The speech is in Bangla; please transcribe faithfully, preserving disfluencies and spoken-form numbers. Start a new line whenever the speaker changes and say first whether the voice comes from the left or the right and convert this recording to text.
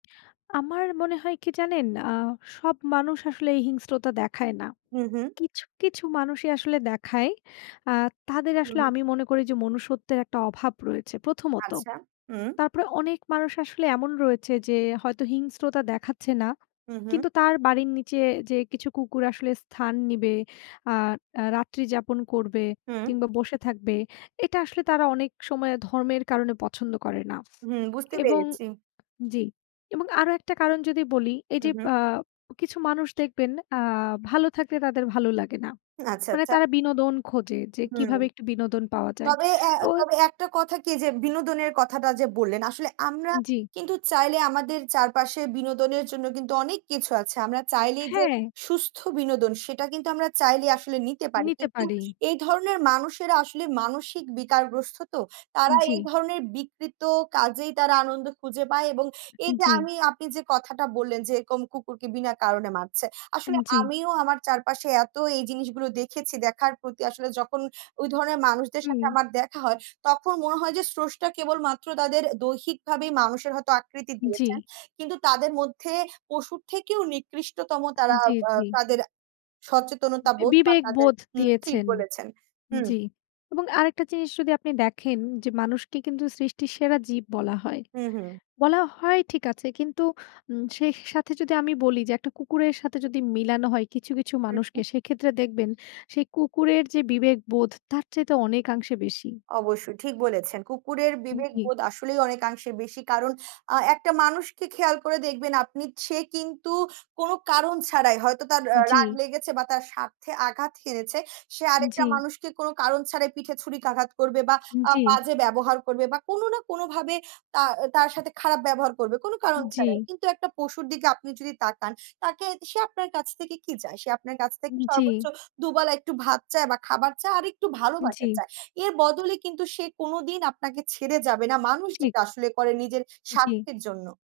left: আমার মনে হয় কি জানেন আ সব মানুষ আসলে এই হিংস্রতা দেখায় না।
right: হু, হুম।
left: কিছু, কিছু মানুষই আসলে দেখায়। আ তাদের
right: হুম,
left: আসলে
right: হুম।
left: আমি মনে করি যে মনুষ্যত্বের একটা অভাব রয়েছে, প্রথমত।
right: আচ্ছা, উম
left: তারপরে অনেক মানুষ আসলে এমন রয়েছে যে হয়তো হিংস্রতা দেখাচ্ছে না।
right: হু, হুম।
left: কিন্তু তার বাড়ির নিচে যে কিছু কুকুর আসলে স্থান নিবে আ আ রাত্রি যাপন করবে
right: হুম।
left: কিংবা বসে থাকবে। এটা আসলে তারা অনেক সময় ধর্মের কারণে পছন্দ করে না
right: হুম, বুঝতে
left: এবং
right: পেরেছি।
left: জি এবং আরো একটা কারণ যদি বলি এই যে
right: হুম, হুম।
left: বা কিছু মানুষ দেখবেন আ ভালো থাকলে তাদের ভালো লাগে না।
right: আচ্ছা,
left: মানে
right: আচ্ছা।
left: তারা বিনোদন খোঁজে যে
right: হুম।
left: কিভাবে একটু বিনোদন পাওয়া যায়।
right: তবে এ
left: তো
right: তবে একটা কথা কি যে বিনোদনের কথাটা যে বললেন, আসলে আমরা
left: জি।
right: কিন্তু চাইলে আমাদের চারপাশে বিনোদনের জন্য কিন্তু অনেক কিছু আছে। আমরা চাইলেই যে
left: হ্যাঁ।
right: সুস্থ বিনোদন সেটা কিন্তু আমরা চাইলেই আসলে নিতে পারি।
left: নিতে
right: কিন্তু
left: পারি।
right: এই ধরনের মানুষেরা আসলে মানসিক বিকারগ্রস্ত তো।
left: আ
right: তারা
left: জি।
right: এই ধরনের বিকৃত কাজেই তারা আনন্দ খুঁজে পায় এবং এই যে
left: জি।
right: আমি আপনি যে কথাটা বললেন, যে এরকম কুকুরকে বিনা কারণে মারছে।
left: আ
right: আসলে
left: জি।
right: আমিও আমার চারপাশে এত এই জিনিসগুলো দেখেছি দেখার প্রতি আসলে যখন ওই ধরনের মানুষদের সাথে
left: হুম।
right: আমার দেখা হয়, তখন মনে হয় যে স্রষ্টা কেবলমাত্র তাদের দৈহিকভাবেই মানুষের হয়তো আকৃতি দিয়েছেন।
left: জি।
right: কিন্তু তাদের মধ্যে পশুর থেকেও নিকৃষ্টতম তারা আ
left: জি, জি।
right: তাদের সচেতনতাবোধ বা তাদের
left: বিবেকবোধ
right: হুম ঠিক
left: দিয়েছেন।
right: বলেছেন। হুম।
left: জি। এবং আরেকটা জিনিস যদি আপনি দেখেন যে মানুষকে কিন্তু সৃষ্টির সেরা জীব বলা হয়।
right: হুম, হুম।
left: বলা হয় ঠিক আছে, কিন্তু উম সেই সাথে যদি আমি বলি যে একটা কুকুরের সাথে যদি মিলানো হয় কিছু, কিছু
right: হুম, হুম।
left: মানুষকে সেক্ষেত্রে দেখবেন সেই কুকুরের যে বিবেকবোধ তার চাইতে অনেকাংশে বেশি।
right: অবশ্যই ঠিক বলেছেন। কুকুরের
left: আ জি।
right: বিবেকবোধ আসলেই অনেকাংশে বেশি। কারণ আ একটা মানুষকে খেয়াল করে দেখবেন আপনি সে কিন্তু কোনো কারণ ছাড়াই হয়তো তার
left: উ
right: আ
left: জি।
right: রাগ লেগেছে বা তার স্বার্থে আঘাত হেনেছে সে
left: আ
right: আরেকটা
left: জি।
right: মানুষকে কোনো কারণ ছাড়াই পিঠে ছুরিকাঘাত করবে বা
left: আ
right: আ
left: জি।
right: বাজে ব্যবহার করবে বা কোনো না কোনোভাবে তা তার সাথে খারাপ ব্যবহার করবে, কোনো কারণ ছাড়াই।
left: জি।
right: কিন্তু একটা পশুর দিকে আপনি যদি তাকান তাকে সে আপনার কাছ থেকে কি চায়? সে আপনার কাছ
left: উ
right: থেকে
left: জি।
right: সর্বোচ্চ দু বেলা একটু ভাত চায় বা খাবার চায় আরেকটু
left: জি।
right: ভালোবাসার চায়। এর বদলে কিন্তু সে কোনোদিন আপনাকে ছেড়ে যাবে না মানুষ
left: ঠিক।
right: যেটা আসলে করে নিজের
left: জি।
right: স্বার্থের জন্য।